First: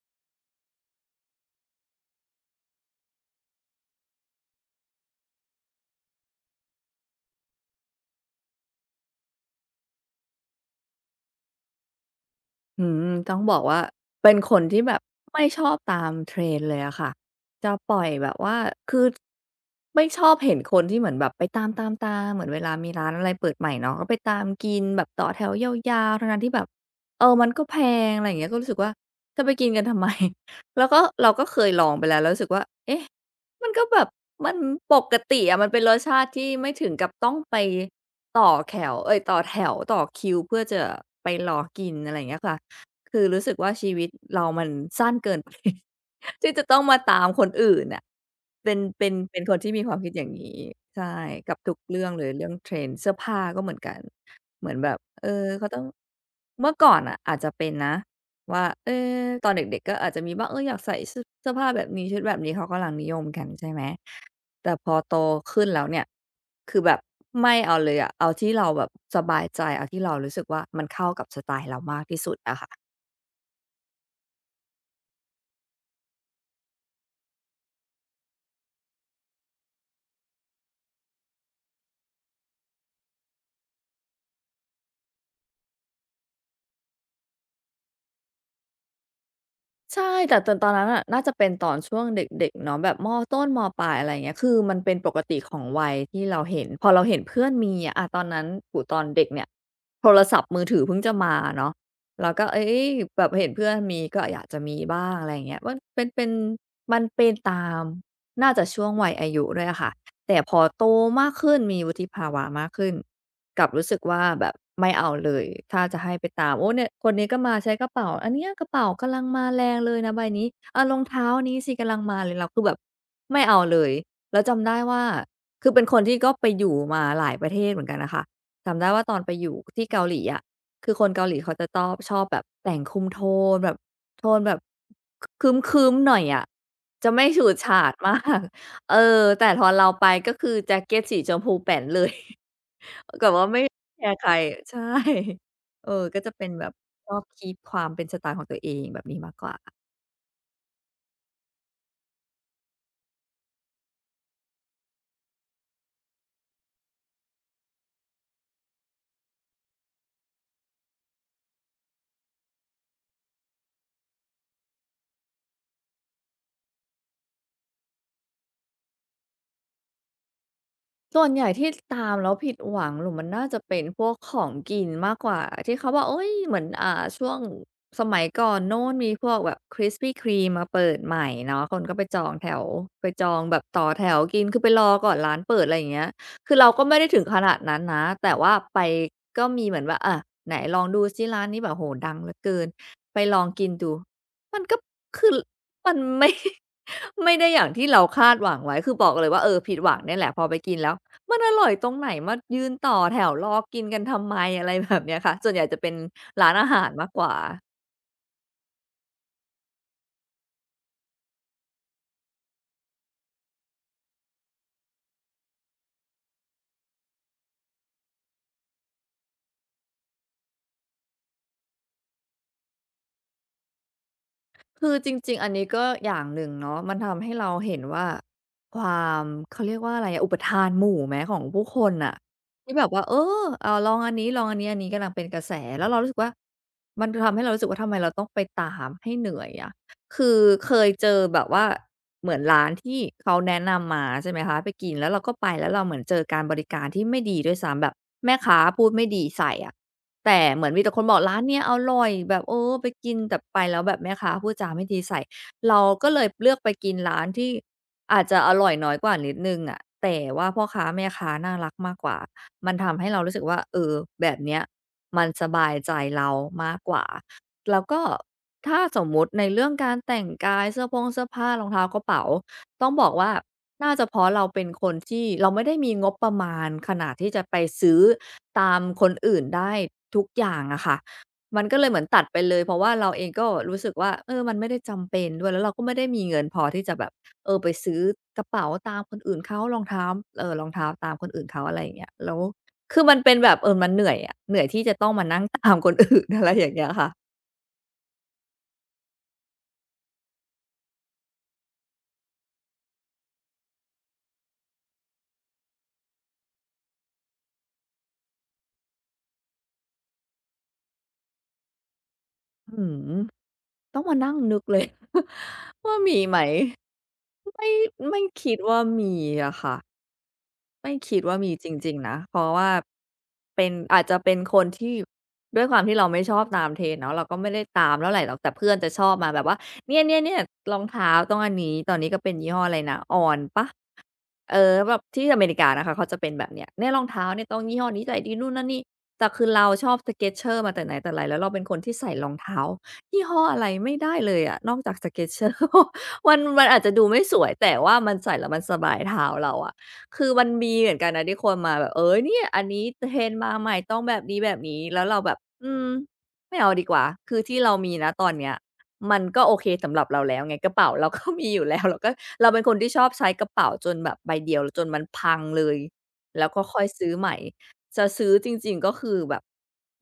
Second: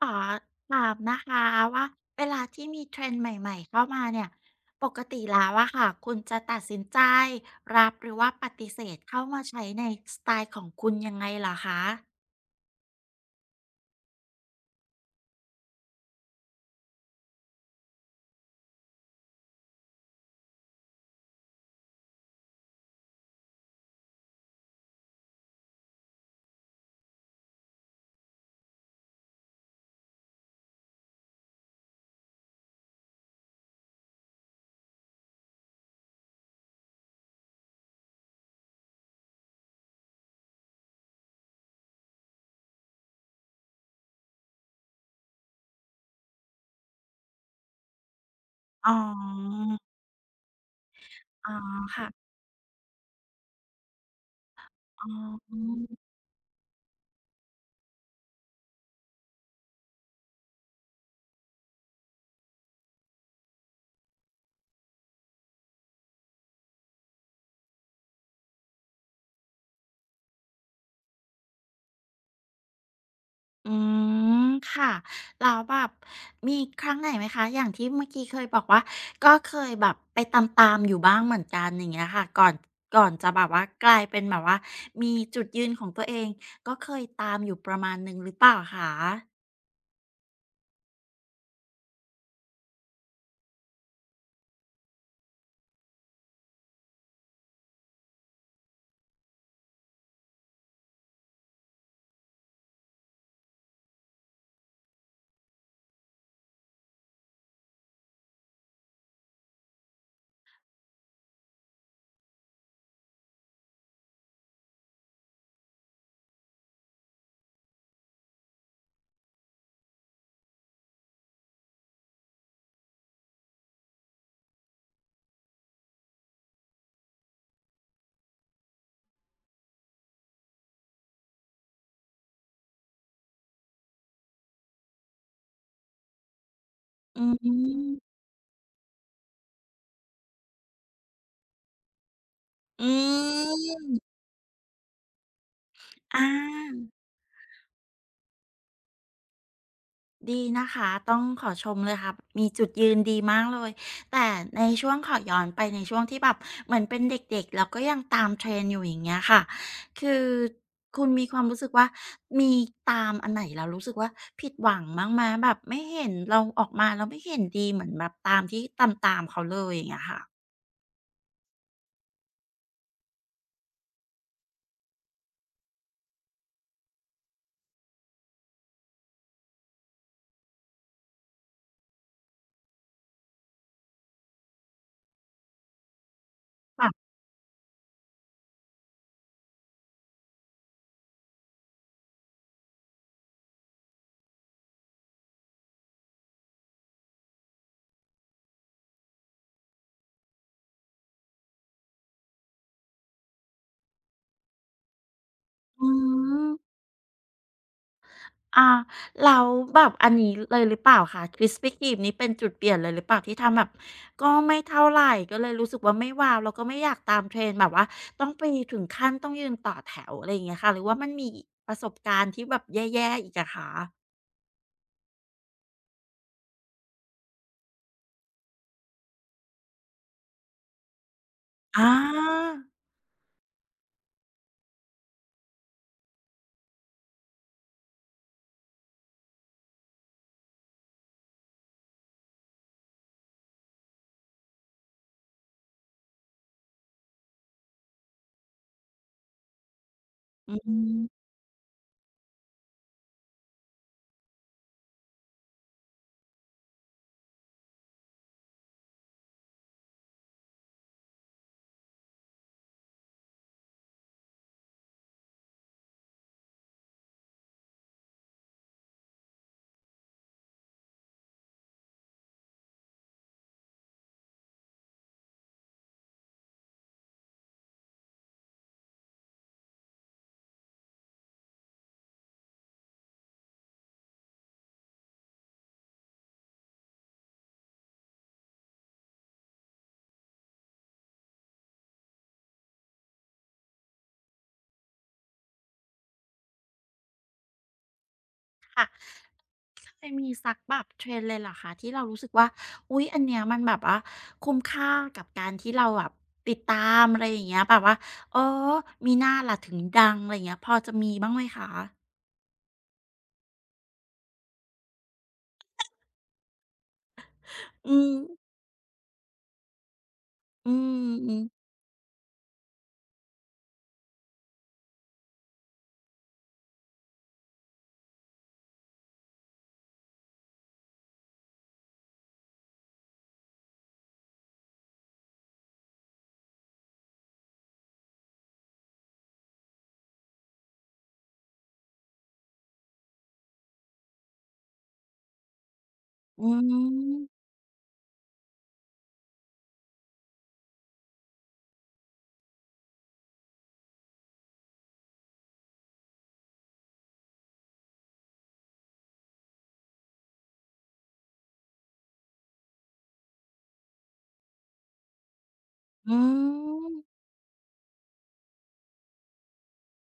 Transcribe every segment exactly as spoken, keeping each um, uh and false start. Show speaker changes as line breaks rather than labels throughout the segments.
ขอถามนะคะว่าเวลาที่มีเทรนด์ใหม่ๆเข้ามาเนี่ยปกติแล้วอะค่ะคุณจะตัดสินใจรับหรือว่าปฏิเสธเข้ามาใช้ในสไตล์ของคุณยังไงเหรอคะ
อืมต้องบอกว่าเป็นคนที่แบบไม่ชอบตาม trend เลยอะค่ะจะปล่อยแบบว่าคือไม่ชอบเห็นคนที่เหมือนแบบไปตามๆๆเหมือนเวลามีร้านอะไรเปิดใหม่เนาะก็ไปตามกินแบบต่อแถวยาวๆทั้งๆที่แบบเออมันก็แพงอะไรอย่างเงี้ยก็รู้สึกว่าจะไปกินกันทำไม แล้วก็เราก็เคยลองไปแล้วแล้วรู้สึกว่าเอ๊ะมันก็แบบมันปกติอะมันเป็นรสชาติที่ไม่ถึงกับต้องไปต่อแขวเอ๊ยต่อแถวต่อคิวเพื่อจะไปรอกินอะไรอย่างเงี้ยค่ะ คือรู้สึกว่าชีวิตเรามันสั้นเกินไป ที่จะต้องมาตามคนอื่นน่ะเป็น
อ๋
เป็นเป็นคน
อ
ที่มีความคิดอย่างงี้ใช่
อ๋อ
กับทุกเรื่องเล
ค่ะ
ยเรื่องเทรนด์เสื้อผ้าก็เหมือนกัน เหมือนแบบ
อ๋
เออเขาต้อง
อ
เมื่อก่อนอ่ะอาจจะเป็นนะว่าเออตอนเด็กๆก็อาจจะมีบ้างเอออยากใส่เสื้อเสื้อผ้าแบบนี้ชุดแบบนี้เขากำลังนิยมกันใช่ไหมแต่พอโตขึ้นแล้วเนี่ยคือแบบไม่เอาเลยอะเอาที่เราแบบสบายใจเอาที่เรารู้สึกว่ามันเข้ากับสไตล์เรามากที่สุดอะค่ะ
อืมค่ะแล้วแบบมีครั้งไหนไหมคะอย่างที่เมื่อกี้เคยบอกว่าก็เคยแบบไปตามๆอยู่บ้างเหมือนกันอย่างเงี้ยค่ะก่อนก่อนจะแบบว่ากลายเป็นแบบว่ามีจุดยืนของตัวเองก็เคยตามอยู่ประมาณหนึ่งหรือเปล่าคะ
ใช่แต่ตอนตอนนั้นน่ะน่าจะเป็นตอนช่วงเด็กๆเนาะแบบมต้นมปลายอะไรอย่างเงี้ยคือมันเป็นปกติของวัยที่เราเห็นพอเราเห็นเพื่อนมีอะอาตอนนั้นโอ้โฮตอนเด็กเนี่ยโทรศัพท์มือถือเพิ่งจะมาเนาะเราก็เอ๊ยแบบเห็นเพื่อนมีก็อยากจะมีบ้างอะไรอย่างเงี้ยมันเป็นเป็นมันเป็นตามน่าจะช่วงวัยอายุด้วยอะค่ะแต่พอโตมากขึ้นมีวุฒิภาวะมากขึ้น กลับรู้สึกว่าแบบไม่เอาเลยถ้าจะให้ไปตามโอ้เนี่ยคนนี้ก็มาใช้กระเป๋าอันเนี้ยกระเป๋ากำลังมาแรงเลยนะใบนี้อ่ารองเท้านี้สิกำลังมาเลยเราคือแบบไม่เอาเลยแล้วจำได้ว่าคือเป็นคนที่ก็ไปอยู่มาหลายประเทศเหมือนกันน่ะค่ะจำได้ว่าตอนไปอยู่ที่เกาหลีอะคือคนเกาหลีเขาจะตอบชอบแบบแต่งคุมโทนแบบโทนแบบคครึ้มๆหน่อยอะจะ
อื
ไม่ฉูดฉาด
ม
มาก เออแต่พอเราไปก็คือแจ็กเกตสีชมพูแป๋นเลย
อื
แบบว่าไม่แค
ม
ร์ใครใช่เออก็
อา
จะเป็นแบบชอบ keep ความเป็นสไตล์ของตัวเองแบบนี้มากกว่า
ดีนะคะต้องขอชมเลยค่ะมีจุดยืนดีมากเลยแต่ในช่วงขอย้อนไปในช่วงที่แบบเหมือนเป็นเด็กๆแล้วก็ยังตาม t r e n อยู่อย่างเงี้ยค่ะคือคุณมีความรู้สึกว่ามีตามอันไหนแล้วรู้สึกว่าผิดหวังม้างไหมแบบไม่เห็นเราออกมาแล้วไม่เห็นดีเหมือนแบบตามที่ตามๆเขาเลยอย่างเงี้ยค่ะ
ส่วนใหญ่ที่ตามแล้วผิดหวังหรือมันน่าจะเป็นพวกของกินมากกว่าที่เขาบอกเฮ้ยเหมือนอ่าช่วงสมัยก่อนโน้นมีพวกแบบ Krispy Kreme มาเปิดใหม่เนาะคนก็ไปจองแถวไปจองแบบต่อแถวกินคือไปรอก่อนร้านเปิดอะไรอย่างเงี้ยคือเราก็ไม่
ค่ะ
ได้ถึงขนาดนั้นนะแต่ว่าไปก็มีเหมือนว่าอะไหนลองดูซิร้านนี้แบบโอ้โฮดังเหลือเกินไปลองกินดูมันก็คือมันไม่ ไม่ได้อย่างที่เราคาดหวังไว้คือบอกเลยว่าเออผิดหวังเนี่ยแหละพอไปกินแล้ว มันอร่อยตรงไหนมายืนต่อแถวรอกินกันทำไมอะไรแบบเนี้ยค่ะส่วนใหญ่จะ
อื
เป็นร้านอา
ม
หารมากกว่า
อาแล้วแบบอันนี้เลยหรือเปล่าคะ คริสปี้ครีม นี้เป็นจุดเปลี่ยนเลยหรือเปล่าที่ทำแบบก็ไม่เท่าไรก็เลยรู้สึกว่าไม่ว้าวแล้วก็ไม่อยากตาม Trend แบบว่าต้องไปถึงขั้นต้องยืนต่อแถวอะไรอย่างเงี้ยค่ะหรือว่ามันมีประสบการณ์ที่แบบแย่ๆอีกอะคะ
คือจริงๆอันนี้ก็อย่างหนึ่งเนาะมันทำให้เราเห็นว่าความเขาเรียกว่าอะไรอะอุปทานหมู่ไหมของผู้ค
อา
นน่ะที่แบบว่าเอออาลองอันนี้ลองอันนี้อันนี้กำลังเป็นกระแสแล้วเรารู้สึกว่ามันทำให้เรารู้สึกว่าทำไมเราต้องไปตามให้เหนื่อยอะคือเคยเจอแบบว่าเหมือนร้านที่เขาแนะนำมาใช่ไหมคะไปกินแล้วเราก็ไปแล้วเราเหมือนเจอการบริการที่ไม่ดีด้วยซ้ำแบบแม่ค้าพูดไม่ดีใส่อะ แต่
อื
เหมือนมีแต่คนบอก
ม
ร้านเนี้ยอร่อยแบบเออไปกินแต่ไปแล้วแบบแม่ค้าพูดจาไม่ดีใส่เราก็เลยเลือกไปกินร้านที่อาจจะอร่อยน้อยกว่านิดหนึ่งอะแต่ว่าพ่อค้าแม่ค้าน่ารักมากกว่ามันทำให้เรารู้สึกว่าเออแบบเนี้ยมันสบายใจเรามากกว่าแล้วก็ถ้าสมมุติในเรื่องการแต่งกายเสื้อพงเสื้อผ้ารองเท้ากระเป๋าต้องบอกว่าน่าจะเพราะเราเป็นคนที่เราไม่ได้มีงบประมาณขนาดที่จะไปซื้อ ตามคนอื่นได้ทุกอย่างอะค่ะมันก็เลยเหมือนตัดไปเลยเพราะว่าเราเองก็รู้สึกว่าเออมันไม่ได้จำเป็นด้วยแล้วเราก็ไม่ได้มีเงินพอที่จะแบบเออไปซื้อกระเป๋าตามคนอื่นเขารองเท้าเอ่อรองเท้าตามคนอื่นเขาอะไรอย่างเงี้ยแล้วคือมันเป็นแบบเออมันเหนื่อยอะเหนื่อยที่จะต้องมานั่งตามคนอื่นอะไรอย่างเงี้ยค่ะ
ค่ะ เคยมีสักแบบเทรนด์เลยเหรอคะที่เรารู้สึกว่าอุ๊ยอันเนี้ยมันแบบว่าคุ้มค่ากับการที่เราแบบติดตามอะไรอย่างเงี้ยแบบว่าเอ๋อมีหน้าล่ะถึงดังอะไรอย่างเงี้ยพอจะมีบ้างไหมคะ
อื้อฮือต้องมานั่งนึกเลย ว่ามีไหมไม่
อืม
ไม่คิดว่ามีอะค่ะ
อื
ไม่คิดว่า
ม
มี
ๆ
จริงๆนะเพราะว่าเป็นอาจจะเป็นคนที่ด้วยความที่เราไม่ชอบตาม trend เนาะเราก็ไม่ได้ตามเท่าไรหรอกแต่เพื่อนจะชอบมาแบบว่าเนี่ยๆๆรองเท้าต้องอันนี้ตอนนี้ก็เป็นยี่ห้ออะไรนะ On เปล่า เออแบบที่อเมริกานะคะเขาจะเป็นแบบเนี้ยเนี่ยรองเท้าเนี่ยต้องยี่ห้อนี้ใส่ดีนู่นนั่นนี่แต่คือเราชอบ Skechers มาแต่ไหนแต่ไรแล้วเราเป็นคนที่ใส่รองเท้ายี่ห้ออะไรไม่ได้เลยอะนอกจาก Skechers มัน
อื
มันอาจจะดูไม่ส
ม
วยแต่ว่ามันใส่แล้วมันสบายเท้าเราอะคือมันมีเหมือนกันนะที่คนมาแบบเออเนี่ยอันนี้ Trend มาใหม่ต้องแบบนี้ๆแล้วเราแบบอืมไม่เอาดีกว่าคือที่เรามีณตอนเนี้ย มันก็โอเคสำหรับเราแล้วไงกระเป๋าเราก็มีอยู่แล้วเราก็เราเป็นคนที่ชอบใช้กระเป๋าจนแบบใบเดียวจนมันพังเลย
อื
แล้วก็ค่อย
ม
ซื้อใหม่จะซื้อจริงๆก็คือแบบ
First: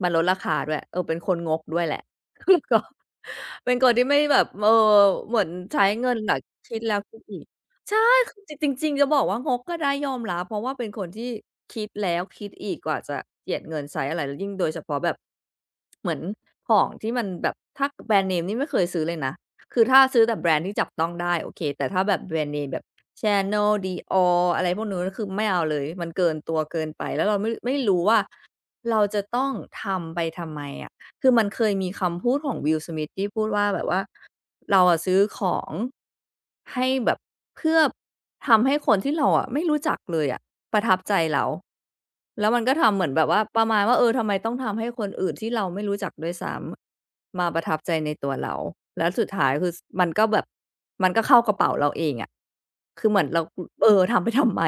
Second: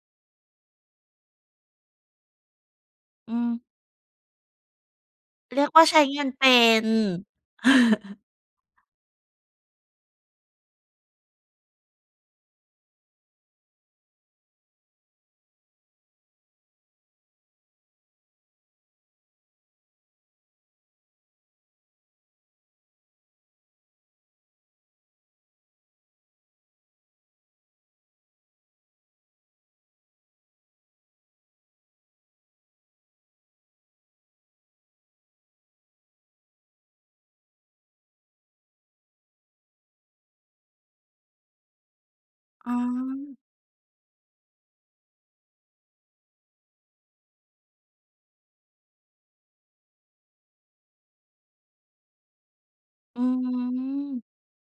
มันลดราคาด้วยเออเป็นคนงกด้วยแหละ แล้วก็
อืม
เป็นคนที่ไม่แบบเออเหมือน
เรียก
ใช้
ว่าใช้
เงิน
เงิน
แบบ
เป็
คิด
น
แล้วคิดอีก ใช่คือจจริงๆจะบอกว่างกก็ได้ยอมรับเพราะว่าเป็นคนที่คิดแล้วคิดอีกกว่าจะเจียดเงินใช้อะไรแล้วยิ่งโดยเฉพาะแบบเหมือนของที่มันแบบถ้าแบรนด์เนมนี่ไม่เคยซื้อเลยนะคือถ้าซื้อแต่แบรนด์ที่จับต้องได้โอเคแต่ถ้าแบบแบรนด์เนมแบบ Chanel Dior อะไรพวกนู้นคือไม่เอาเลยมันเกินตัวเกินไปแล้วเราไม่ไม่รู้ว่าเราจะต้องทำไปทำไมอะ คือมันเคยมีคำพูดของว i l l Smith ที่พูดว่าแบบว่าเราอะซื้อของให้แบบเพื่อทำให้คนที่เราอะไม่รู้จักเลยอะประทับใจเราแล้วมัน
อ๋
ก็ทำเหมือนแบบว่า
อ
ประมาณว่าเออทำไมต้องทำให้คนอื่นที่เราไม่รู้จักด้วยซ้ำมาประทับใจในตัวเราแล้วสุดท้ายคือสมันก็แบบมันก็เข้ากระเป๋าเราเองอะคือเห
อื
มือนเราอเออทำไป
ม
ทำไม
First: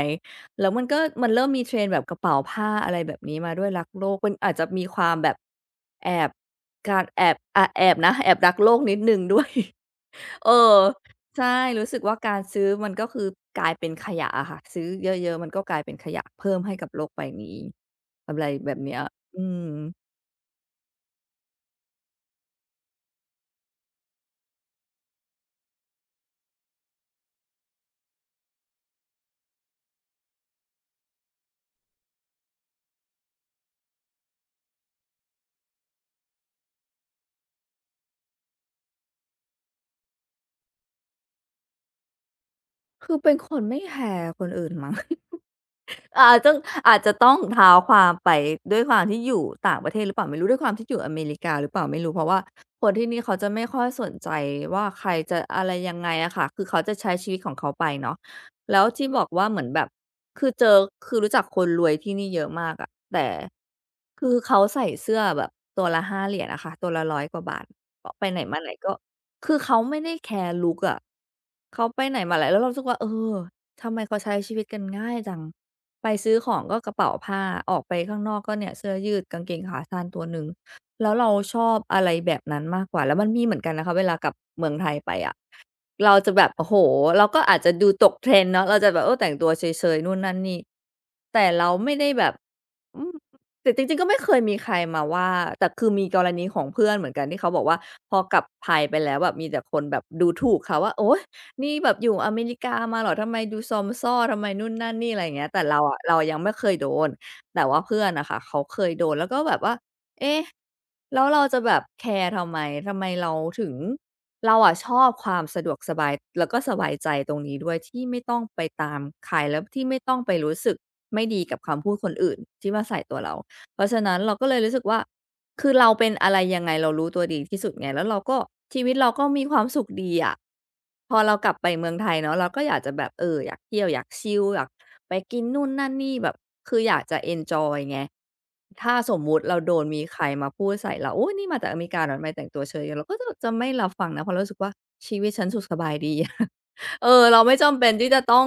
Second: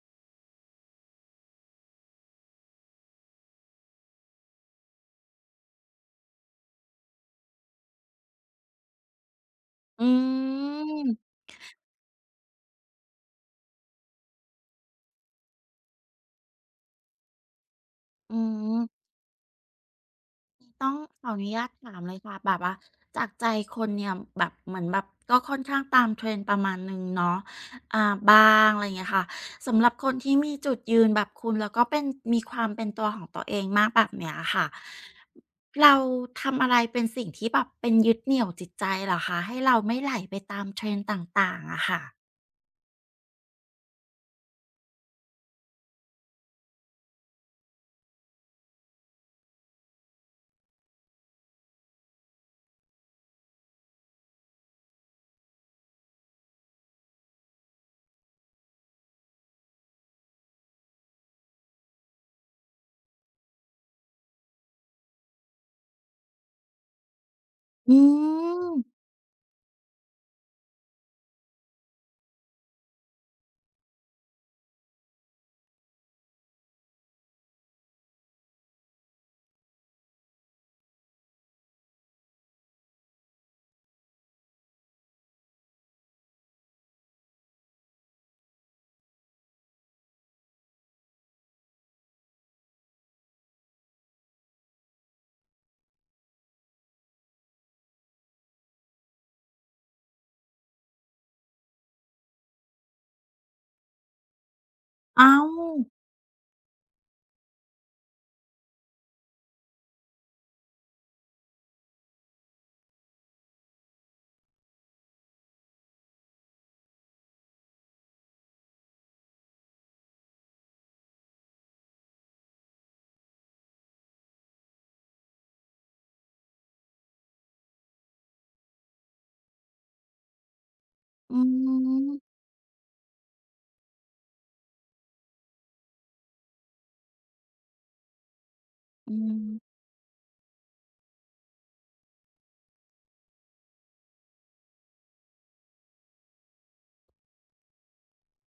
แล้วมันก็มันเริ่มมี trend แบบกระเป๋าผ้าอะไรแบบนี้มาด้วยรักโลกมันอาจจะมีความแบบแอบ การแอบอาแอบนะแอบรักโลกนิดหนึ่งด้วย
อื
เออ
ม
ใช่รู้สึกว่าการซื้อมันก็คือกลายเป็นขยะอะค่ะซื้อเยอะๆมันก็กลายเป็นขยะเพิ่มให้กับโลกใบนี้อะ
อื
ไรแบบเนี้ย
ม
อืม
ต้องขออนุญาตถามเลยค่ะแบบว่าจากใจคนเนี่ยแบบเหมือนแบบก็ค่อนข้างตาม t r e n ประมาณหนึ่งเนาะอ่าบางอะไรอย่างเงี้ยค่ะสำหรับคนที่มีจุดยืนแบบคุณแล้วก็เป็นมีความเป็นตัวของตัวเองมากแบบเนี้ยค่ะเราทำอะไรเป็นสิ่งที่แบบเป็นยึดเหนี่ยวจิตใจเหรอคะให้เราไม่ไหลไปตาม trend ต่างๆอะค่ะ
คือเป็นคนไม่แคร์คนอื่นมั้ง อาต้องอาจจะต้องเท้าความไปด้วยความที่อยู่ต่างประเทศหรือเปล่าไม่รู้ด้วยความที่อยู่อเมริกาหรือเปล่าไม่รู้เพราะว่าคนที่นี่เขาจะไม่ค่อยสนใจว่าใครจะอะไรยังไงอะค่ะคือเขาจะใช้ชีวิตของเขาไปเนาะแล้วที่บอกว่าเหมือนแบบคือเจอคือรู้จักคนรวยที่นี่เยอะมากอะแต่คือเขาใส่เสื้อแบบตัวละห้าเหรียญอะค่ะตัวละร้อยกว่าบาท
อื
ออกไปไหนมาไหน
ม
ก็คือเขาไม่ได้แคร์ลุกอะเขาไปไหนมาไหนแล้วเรารู้สึกว่าเออ ทำไมเขาใช้ชีวิตกันง่ายจัง ไปซื้อของก็กระเป๋าผ้า ออกไปข้างนอกก็เนี่ยเสื้อยืดกางเกงขาสั้นตัวหนึ่ง แล้วเราชอบอะไรแบบนั้นมากกว่า แล้วมันมีเหมือนกันนะคะเวลากลับเมืองไทยไปอะ เราจะแบบโอ้โฮเราก็อาจจะดูตก trend เนาะเราจะแบบเออแต่งตัวเฉยๆนู่นนั่นนี่แต่เราไม่ได้แบบอืมแต่จริงๆก็ไม่เคยมีใครมาว่าแต่คือมีกรณีของเพื่อนเหมือนกันที่เขาบอกว่าพอกลับไทยไปแล้วแบบมีแต่คนแบบดูถูกเขาว่าโอ๊ยนี่แบบอยู่อเมริกามาเหรอทำไมดูซอมซ่อทำไมนู่นนั่นนี่อะไรอ
เอ้า
ย่างเงี้ยแต่เราอะเรายังไม่เคยโดนแต่ว่าเพื่อนอะค่ะเขาเคยโดนแล้วก็แบบว่าเอ๊ะแล้วเราจะแบบแคร์ทำไมทำไมเราถึง เราอะชอบความสะดวกสบายแล้วก็สบายใจตรงนี้ด้วยที่ไม่ต้องไปตามใครแล้วที่ไม่ต้องไปรู้สึกไม่ดีกับคำพูดคนอื่นที่มาใส่ตัวเราเพราะฉะนั้นเราก็เลยรู้สึกว่าคือเราเป็นอะไรยังไงเรารู้ตัวดีที่สุดไงแล้วเราก็ชีวิตเราก็มีความสุขดีอะพอเรา
อื
กลับไปเมืองไท
ม
ยเนาะเราก็อยากจะแบบเอออยากเที่ยวอยากชิลอยาก ไปกินนู่นนั่นนี่แบบคืออยากจะเอนจอยไงถ้าส
อื
มมุติเราโด
ม
นมีใครมาพูดใส่เราโอ๊ยนี่มาจากอเมริกาเหรอทำไมแต่งตัวเชยจังเราก็จะจะไม่รับฟังนะเพราะเรารู้สึกว่าชีวิตฉันสุขสบายดี เออเราไม่จำเป็นที่จะต้อง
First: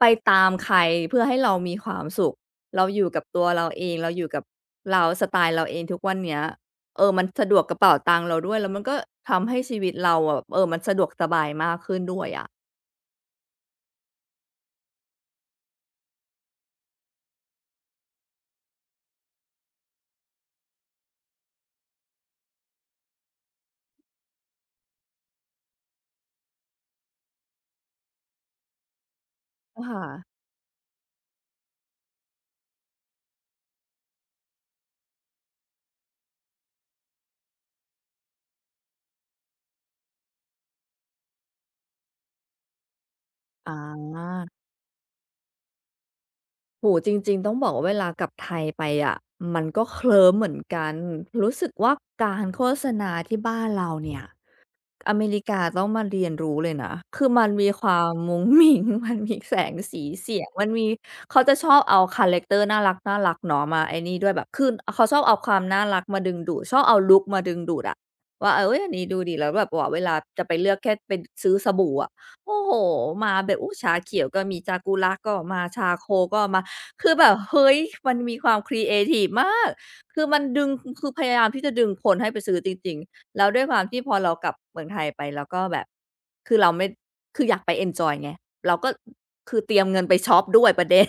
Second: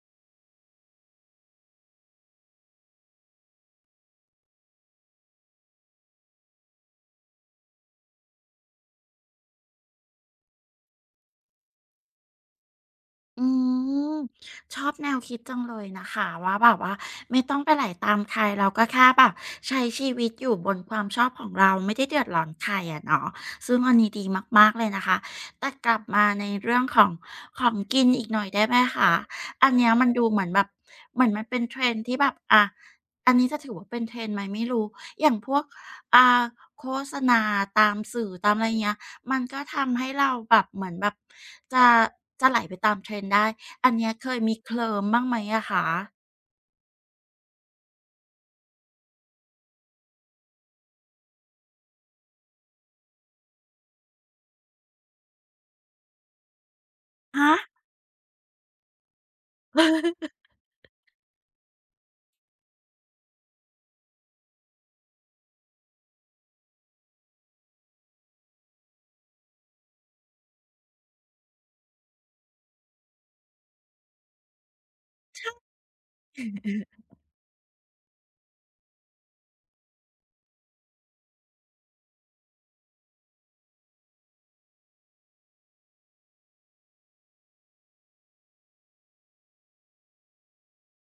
ไปตามใครเพื่อให้เรามีความสุขเราอยู่กับตัวเราเองเราอยู่กับเราสไตล์เราเองทุกวันเนี้ยเออมันสะดวกกระเป๋าตังค์เราด้วยแล้วมันก็ทำให้ชีวิตเราอะเออมันสะดวกสบายมากขึ้นด้วยอะ
อืมชอบแนวคิดจังเลยนะคะว่าแบบว่าไม่ต้องไปไหลตามใครเราก็แค่แบบใช้ชีวิตอยู่บนความชอบของเราไม่ได้เดือดร้อนใครอะเนาะซึ่งอันนี้ดีมากๆเลยนะคะแต่กลับมาในเรื่องของของกินอีกหน่อยได้ไหมคะอันเนี้ย
ค่ะ
มันดูเหมือนแบบเหมือนมันเป็น t r e n ที่แบบอะอันนี้จะถือว่าเป็น trend ไหมไม่รู้อย่างพวกอ่าโฆษณาตามสื่อตามอะไรเงี้ย มันก็ทำให้เราแบบเหมือนแบบจะจะไหลไปตาม trend ได้
อา
อันเนี้ยเคยมีเคลิ้มบ้างไหมอะคะ
โอ้โฮจริงๆต้องบอกว่าเวลากลับไทยไปอะมันก็เคลิ้มเหมือนกันรู้สึกว่าการโฆษณาที่บ้านเราเนี่ย อเมริกาต้องมาเรียนรู้เลยนะ คือมัน
ฮะ
มีความมุ้งมิ้ง มันมีแสงสีเสียงมันมีเขาจะชอบเอาคาแรกเตอร์น่ารักๆเนาะมาไอ้นี่ด้วยแบบคือเขาชอบเอาความน่ารักมาดึงดูดชอบเอาลุกมาดึงดูดอะว่าเฮ้ยอันนี้ดูดี แล้วแบบว่าเวลาจะไปเลือกแค่เปนซื้อสบู่อะโอ้โฮมาแบบโอ้ชาเขียวก็มี Sakura ก็มาชาโคก็มาคือแบบเฮ้ยมันมีความครีเอทิฟมากคือมันดึงคือพยายามที่จะดึงคนให้ไปซื้อจริงๆ แล้วด้วยความที่พอเรากลับเมืองไทยไปแล้วก็แบบคือเราไม่คืออยากไปเอนจอยไงเราก็คือเตรียมเงินไปช็อปด้วย ประเด็น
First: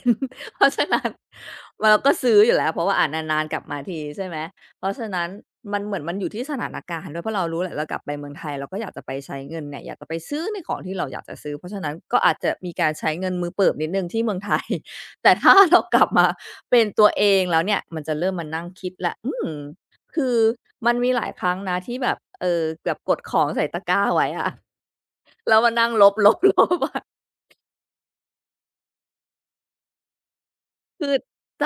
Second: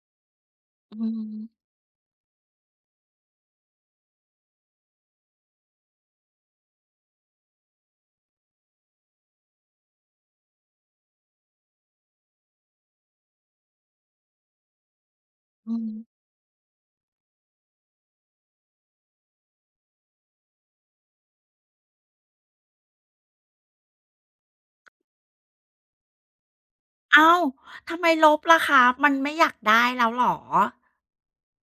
เพราะฉะ
อื
นั้น
ม
เราก็ซื้ออยู่แล้วเพราะว่าอ่านานๆกลับมาทีใช่ไหมเพราะฉะนั้นมันเหมือนมันอยู่ที่สถานการณ์ด้วยเพราะเรารู้แหละเรากลับไปเมืองไทยเราก็อยากจะไปใช้เงินเนี่ยอยากจะไปซื้อในของที่เราอยากจะซื้อเพราะฉะนั้นก็อาจจะมีการใช้เงินมือเปิบนิดหนึ่งที่เมือง ไทยแต่ถ้า
อื
เรากลับ
ม
มาเป็นตัวเองแล้วเนี่ยมันจะเริ่มมานั่งคิดแล้วอืม คือมันมีหลายครั้งนะที่แบบเออแบบกดของใส่ตะกร้าไว้อะแล้วมานั่งลบ ๆๆอะ
อ้าว ทำไมลบล่ะคะมันไม่อยากได้แล้วเหรอ
คือ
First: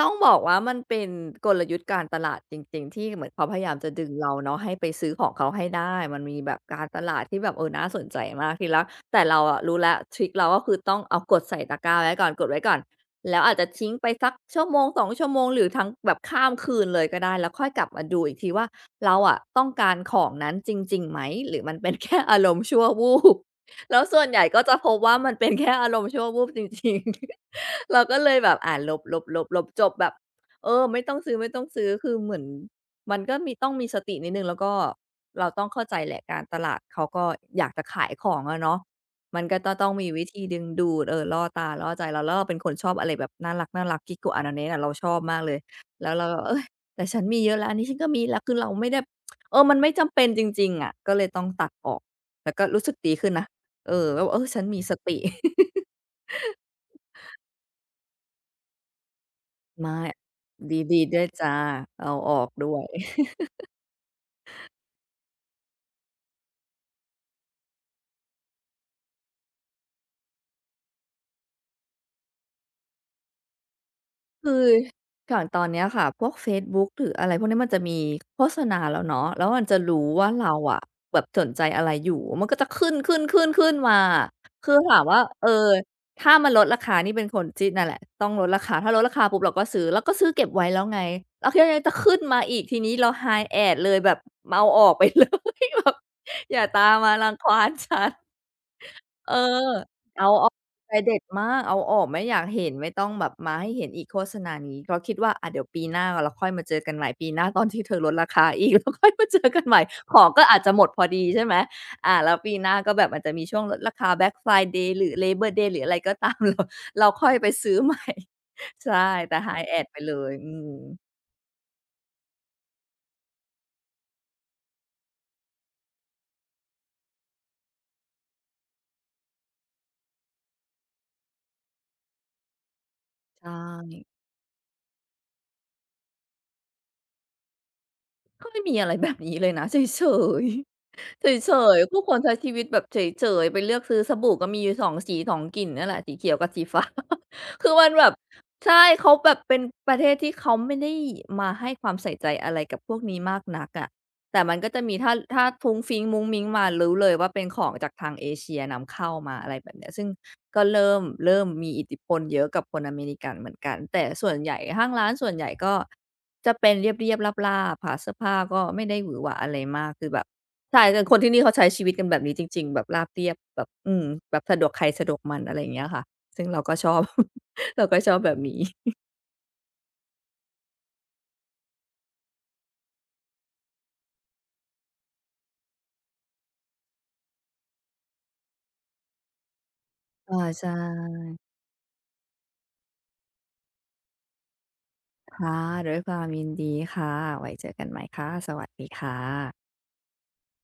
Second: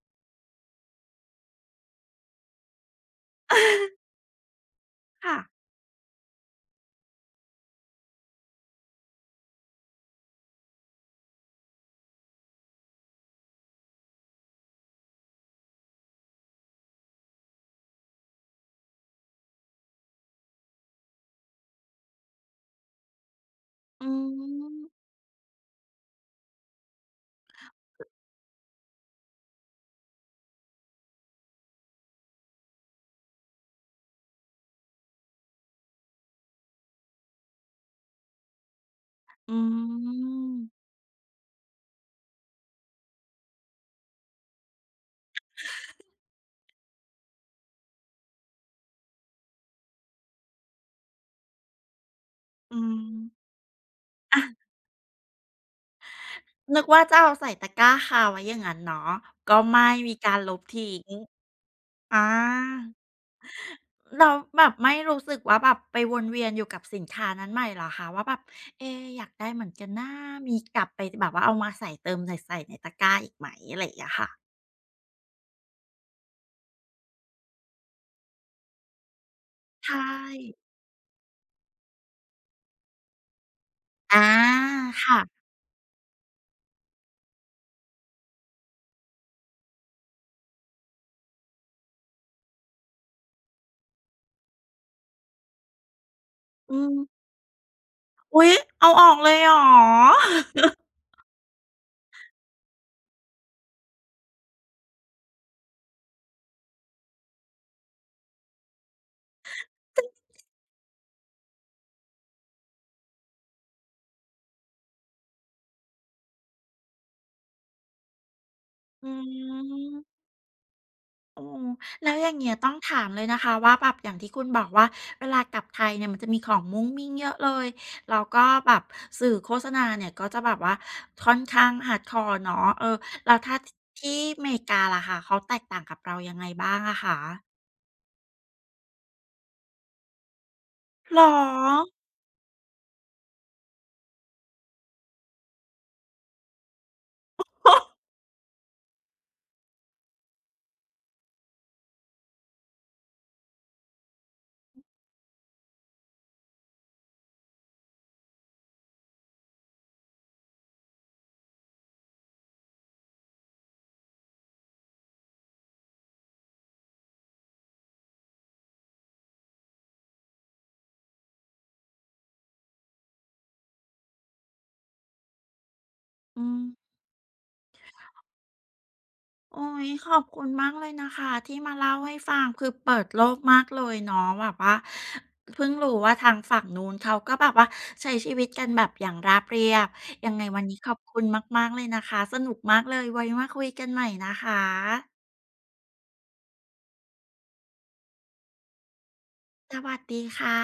ต้องบอกว่ามันเป็นกลยุทธ์การตลาดจริงๆที่เหมือนเขาพยายามจะดึงเราเนาะให้ไปซื้อของ
ค่ะ
เขาให้ได้มันมีแบบการตลาดที่แบบเออน่าสนใจมากทีละแต่เรา อะรู้แล้วทริคเราก็คือต้องเอากดใส่ตะกร้าไว้ก่อนกดไว้ก่อนแล้วอาจจะทิ้งไปสักชั่วโมงสองชั่วโมงหรือทั้งแบบข้ามคืนเลยก็ได้แล้วค่อยกลับมาดูอีกทีว่าเราอะต้องการของนั้นจริงๆไหมหรือมันเป็นแค่ อารมณ์ชั่ววูบ แล้ว
อื
ส่วนใหญ่ก็จะ
ม
พบว่ามันเป็นแค่อารมณ์ชั่ววูบจริงๆ เราก็เลยแบบอ่าลบๆบลบลบจบแบบเออไม่ต้องซื้อไม่ต้องซื้อคือเหมือนมันก็มีต้องมีสตินิดหนึ่งแล้วก็เราต้องเข้าใจแหละการตลาดเขาก็อยากจะขายของอะเนาะมัน
อื
ก็จะต้องมีวิธีดึง
ม
ดูดเออล่อตาล่อใจเราแล้วเราเป็นคนชอบอะไรแบบน่ารักๆ Geek-Go Ananette ะเราชอบมากเลยแล้วเราก็เฮ้ยแต่ฉันมีเยอะแล้วอันนี้ฉันก็มีแล้วคือเราไม่ได้เออมันไม่จำเป็นจริงๆอะก็เลยต้องตัดออกแต่ก็
อื
รู้สึกดีขึ้นนะ
ม
เออแล้วเออฉันมีสติ
นึกว่าจะเอาใส่ตะกร้าคาไว้อย่างงั้นเนาะก็ไม่
ไม่
มีการลบ
ด
ทิ้
ี
ง
ๆด้วยจ้ะเอา
อา
ออกด้วย
เราแบบไม่รู้สึกว่าแบบไปวนเวียนอยู่กับสินค้านั้นใหม่เหรอคะว่าแบบเอะอยากได้เหมือนกันนะมีกลับไปแบบว่าเอามาใส่เติมใส่ใส่ในตะกร้าอีกไหมอะไรอย่างเงี้ยค่ะ
คืออย่างตอนเนี้ยค่ะพวกเฟซบุ๊กหรืออะไรพวกเนี้ยมันจะมีโฆษณาแล้วเนาะแล้วมันจะ
ใช่
รู้ว่าเราอะแบบสนใจอะไรอยู่มันก็จะขึ้นๆๆๆมา
อา
อะคือถาม
ค่ะ
ว่าเออถ้ามันลดราคานี่เป็นคนที่นั่นแหละต้องลดราคาถ้าลดราคาปุ๊บเราก็ซื้อเราก็ซื้อเก็บไว้แล้วไงแล้วทีนี้จะขึ้นมาอีกทีนี้เรา high ad เลยแบบเอาออกไปเลย แบบอย่า
อื
ตามมา
ม
รังควานฉัน
อุ๊ยเอาออกเล
เออ
ยเหรอ
เอาออกใจเด็ดมากเอาออกไม่อยากเห็นไม่ต้องแบบมาให้เห็นอีกโฆษณานี้เพราะคิดว่าอ่าเดี๋ยวปีหน้าเราค่อยมาเจอกันใหม่ปีหน้าตอนที่เธอลดราคาอีก เลาค่อยมาเจอกันใหม่ของก็อาจจะหมดพอดีใช่ไหมอ่าแล้วปีหน้าก็แบบมันจะมีช่วงลดราคา Black Friday หรือ Labor Day หรืออะไรก็ตาม เราเราค่อยไปซื้อใหม่
อื
ใช่แต่ High Ad ไปเล
ม
ยอืม
โอ้แล้วอย่างเงี้ยต้องถามเลยนะคะว่าแบบอย่างที่คุณบอกว่าเวลากลับไทยเนี่ยมันจะมีของมุ้งมิ้งเยอะเลยแล้วก็แบบสื่อโฆษณาเนี่ยก็จะแบบว่าค่อนข้าง ฮาร์ดคอร์ เนาะเออแล้ว
ใช่
ถ้าที่อเมริกาล่ะคะเขาแตกต่างกับเรายังไงบ้างอะคะ
ก็ไม่มีอะไรแบบนี้เลยนะเฉยๆ
เหร
เฉย
อ
ๆผู้คนใช้ชีวิตแบบเฉยๆ ไปเลือกซื้อสบู่ก็มีอยู่สองสีสองกลิ่นเนี่ยแหละสีเขียวกับสีฟ้า คือมันแบบใช่เขาแบบเป็นประเทศที่เขาไม่ได้มาให้ความใส่ใจอะไรกับพวกนี้มากนักอะแต่มันก็จะมีถ้าถ้าฟุ้งฟิ้งมุ้งมิ้งมารู้เลยว่าเป็นของจากทางเอเชียนำเข้ามาอะไรแบบเนี้ยซึ่งก็เริ่มเริ่มมีอิทธิพลเยอะกับคนอเมริกันเหมือนกันแต่ส่วนใหญ่ห้างร้านส่วนใหญ่ก็จะเป็นเรียบๆราบๆค่ะเสื้อผ้าก็ไม่ได้หวือหวาอะไรมากคือแบบ ใช่แต่คนที่นี่เขาใช้ชีวิตกันแบบนี้จริงๆ แบบราบเรียบแบบอืมแบบสะดวกใครสะดวกมันอะไรอย่างเงี้ยค่ะ ซึ่
อื
งเรา
ม
ก็ชอบ เราก็ชอบแบบนี้
โอ้ยขอบคุณมากเลยนะคะที่มาเล่าให้ฟังคือเปิดโลกมากเลยเนาะแบบว่าเพิ่งรู้ว่าทางฝั่งนู้นเขาก็แบบว่าใช้ชีวิตกันแบบอย่างราบเรียบยัง
อา
ไงวัน
ใช่
นี้ขอบคุณมากๆเลยนะคะสนุกมากเลยไว้มาคุยกันใหม่นะคะ
ค่ะด้วยความยินดีค่ะ ไว้เจอกันใหม่ค่ะ สวัสดีค่ะ
สวัสดีค่ะ